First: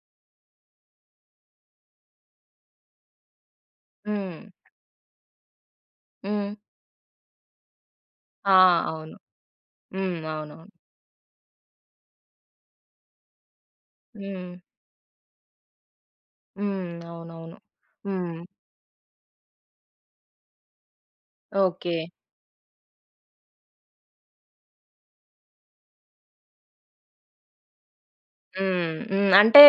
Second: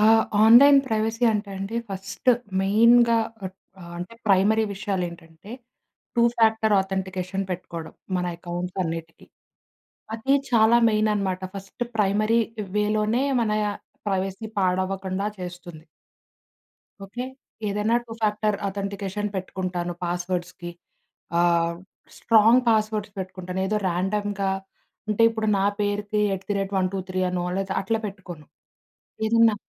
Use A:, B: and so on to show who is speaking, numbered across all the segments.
A: ఆ! Online privacy అంటే అండి ఫస్ట్ మెయిన్‌గా పట్ ఆహ్, అంటే
B: హ్మ్.
A: ప్రైమరీ విషయాలేంటంటే టూ
B: హ్మ్.
A: ఫ్యాక్టర్ ఆథెంటికేషన్ పెట్టుకోడం, మన
B: ఆ!
A: అకౌంట్స్
B: అవును.
A: అన్నిటికి.
B: హ్మ్.
A: అది
B: అవునవును.
A: చాలా మెయిననమాట. ఫస్ట్ ప్రైమరీ వేలోనే మన ప్రైవసీ
B: హ్మ్.
A: పాడవ్వకండా చేస్తుంది.
B: హ్మ్.
A: ఓకే.
B: అవునవును.
A: ఏదైనా టూ
B: హ్మ్.
A: ఫ్యాక్టర్ అథెంటికేషన్ పెట్టుకుంటాను, పాస్‌వర్డ్స్‌కి. ఆహ్,
B: ఓకే.
A: స్ట్రాంగ్ పాస్‌వర్డ్స్‌ పెట్టుకుంటాను. ఏదో రాండమ్‌గా అంటే ఇప్పుడు నా పేరుకి ఎట్ ద రేట్ 1, 2, 3 అనో లేతే అట్లా పెట్టుకోను.
B: హ్మ్. హ్మ్.
A: ఏదన్నా
B: అంటే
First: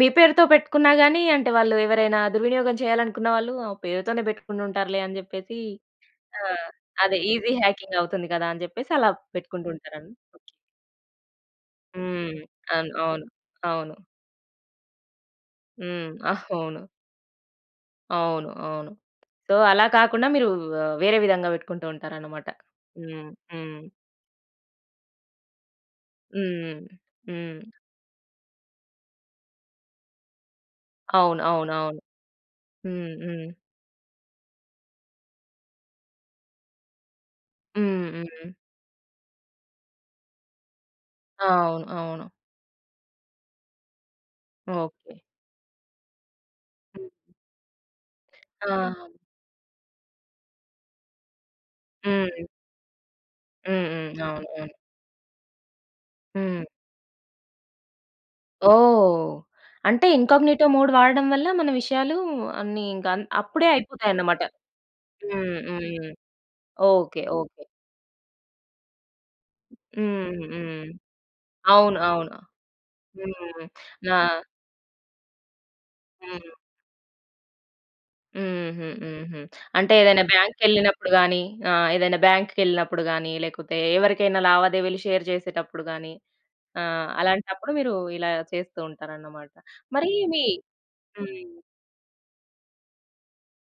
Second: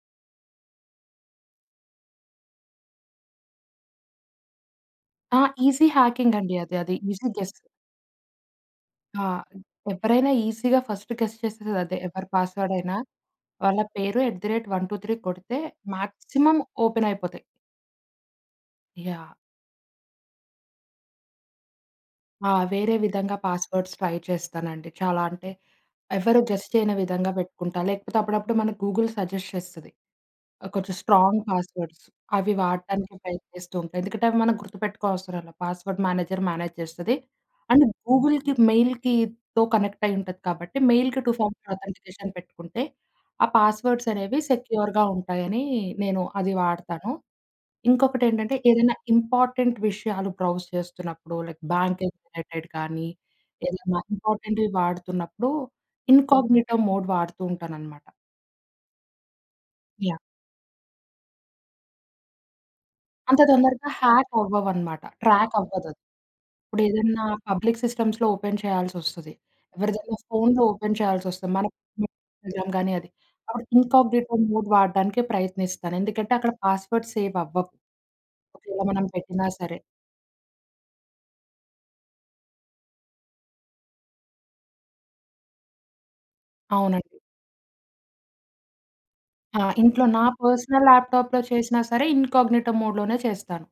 B: మీ పేరుతో పెట్టుకున్న గాని అంటే వాళ్ళు ఎవరైనా దుర్వినియోగం చేయాలనుకున్న వాళ్ళు ఆ పేరుతోనే పెట్టుకుంట ఉంటారులే అని
A: ఆ!
B: చెప్పేసి,
A: ఈజీ హ్యాకింగ్
B: ఆ!
A: అండి అది. అది
B: అదే
A: ఈజీ
B: ఈజీ
A: గెస్
B: హ్యాకింగ్ అవుతుంది కదా! అని చెప్పేసి అలా
A: ఆ!
B: పెట్టుకుంటూ ఉంటారన్
A: ఎవ్వరైనా
B: ఓకె.
A: ఈజీగా ఫస్టు గెస్ చేసేది అదే. ఎవ్వరి
B: హ్మ్.
A: పాస్‌వర్డ్
B: అన్
A: అయినా
B: అవును.
A: వాళ్ళ
B: అవును.
A: పేరు ఎట్ ద రేట్ 1, 2, 3 కొడితే
B: హ్మ్.
A: మాక్సిమం
B: అవును.
A: ఓపెనయిపోతాయి.
B: అవును. అవును.
A: యాహ్!
B: సో, అలా కాకుండా మీరు ఆహ్, వేరే విధంగా పెట్టుకుంటూ ఉంటారనమాట.
A: ఆ! వేరే
B: హ్మ్.
A: విధంగా
B: హ్మ్.
A: పాస్‌వర్డ్స్‌ ట్రై చేస్తానండి. చాలా అంటే ఎవ్వరు గెస్
B: హ్మ్.
A: చేయని విధంగా
B: హ్మ్.
A: పెట్టుకుంటా. లేకపోతే అప్పుడప్పుడు మన గూగుల్ సజెస్ట్ చేస్తది. కొంచెం
B: అవును.
A: స్ట్రాంగ్
B: అవును. అవును.
A: పాస్‌వర్డ్స్‌. అవి
B: హ్మ్.
A: వాడటానికి ట్రై
B: హ్మ్.
A: చేస్తూ ఉంటా. ఎందుకంటే అవి మనం గుర్తుపెట్టుకో అవసరం లేదు. పాస్‌వర్డ్ మేనేజర్ మేనేజ్ చేస్తది. అండ్
B: హ్మ్.
A: గూగుల్‌కి,
B: హ్మ్.
A: మెయిల్‌కితో కనెక్టయి ఉంటది కాబట్టి మెయిల్‌కి టూ
B: ఆ!
A: ఫామర్
B: అవును. అవును.
A: ఆథెంటికేషన్ పెట్టుకుంటే, ఆ పాస్‌వర్డ్స్‌ అనేవి సెక్యూర్‌గా
B: ఓకే.
A: ఉంటాయనీ నేను అది
B: హ్మ్.
A: వాడతాను. ఇంకొకటేంటంటే
B: ఆ!
A: ఏదైనా ఇంపార్టెంట్ విషయాలు బ్రౌజ్ చేస్తున్నప్పుడు లైక్ బ్యాంకింగ్
B: హ్మ్.
A: రిలేటెడ్ కానీ
B: హ్మ్.
A: ఏదైనా
B: హ్మ్. అవును.
A: ఇంపార్టెంట్‌వి
B: అవును.
A: వాడుతున్నప్పుడు
B: హ్మ్.
A: ఇన్‌కాగ్‌నిటో మోడ్ వాడుతూ ఉంటాననమాట.
B: ఓహ్! అంటే
A: యాహ్!
B: ఇన్‌కాగ్‌నిటో మోడ్ వాడడం వల్ల మన విషయాలు అన్ని ఇంక అన్
A: అంత
B: అప్పుడే
A: తొందరగా హ్యాక్
B: అయిపోతాయనమాట.
A: అవ్వవన మాట. ట్రాక్
B: హ్మ్.
A: అవ్వదది.
B: హ్మ్.
A: ఇప్పుడు ఏదన్నా
B: ఓకే. ఓకే.
A: పబ్లిక్ సిస్టమ్స్‌లో ఓపెన్ చేయాల్సొస్తది. ఎవరిదన్నా
B: హ్మ్.
A: ఫోన్‌లో
B: హ్మ్.
A: ఓపెన్ చేయాల్సొస్తది. మన
B: అవును. అవును.
A: [unintelligible] గానీ అది,
B: హ్మ్.
A: అప్పుడు
B: ఆ!
A: ఇన్‌కాగ్‌నిటో మోడ్ వాడడానికే ప్రయత్నిస్తాను. ఎందుకంటే అక్కడ
B: హ్మ్.
A: పాస్‌వర్డ్స్‌ సేవవ్వవు. ఒకవేళ
B: హుహు.
A: మనం
B: హుహు.
A: పెట్టినా సరే.
B: అంటే ఏదైనా బ్యాంక్‌కెళ్ళినప్పుడు గాని ఆహ్, ఏదైనా బాంక్‌కెళ్ళినప్పుడు గాని లేకపోతే ఎవరికైనా లావాదేవీలు షేర్ చేసేటప్పుడు గాని ఆహ్,
A: అవునండి.
B: అలాంటప్పుడు మీరు ఇలా చేస్తూ ఉంటారనమాట.
A: ఆ! ఇంట్లో
B: మరీ
A: నా
B: మీ
A: పర్సనల్ ల్యాప్‌టాప్‌లో
B: హ్మ్.
A: చేసినా సరే ఇన్‌కాగ్‌నిటో మోడ్‌లోనే చేస్తాను.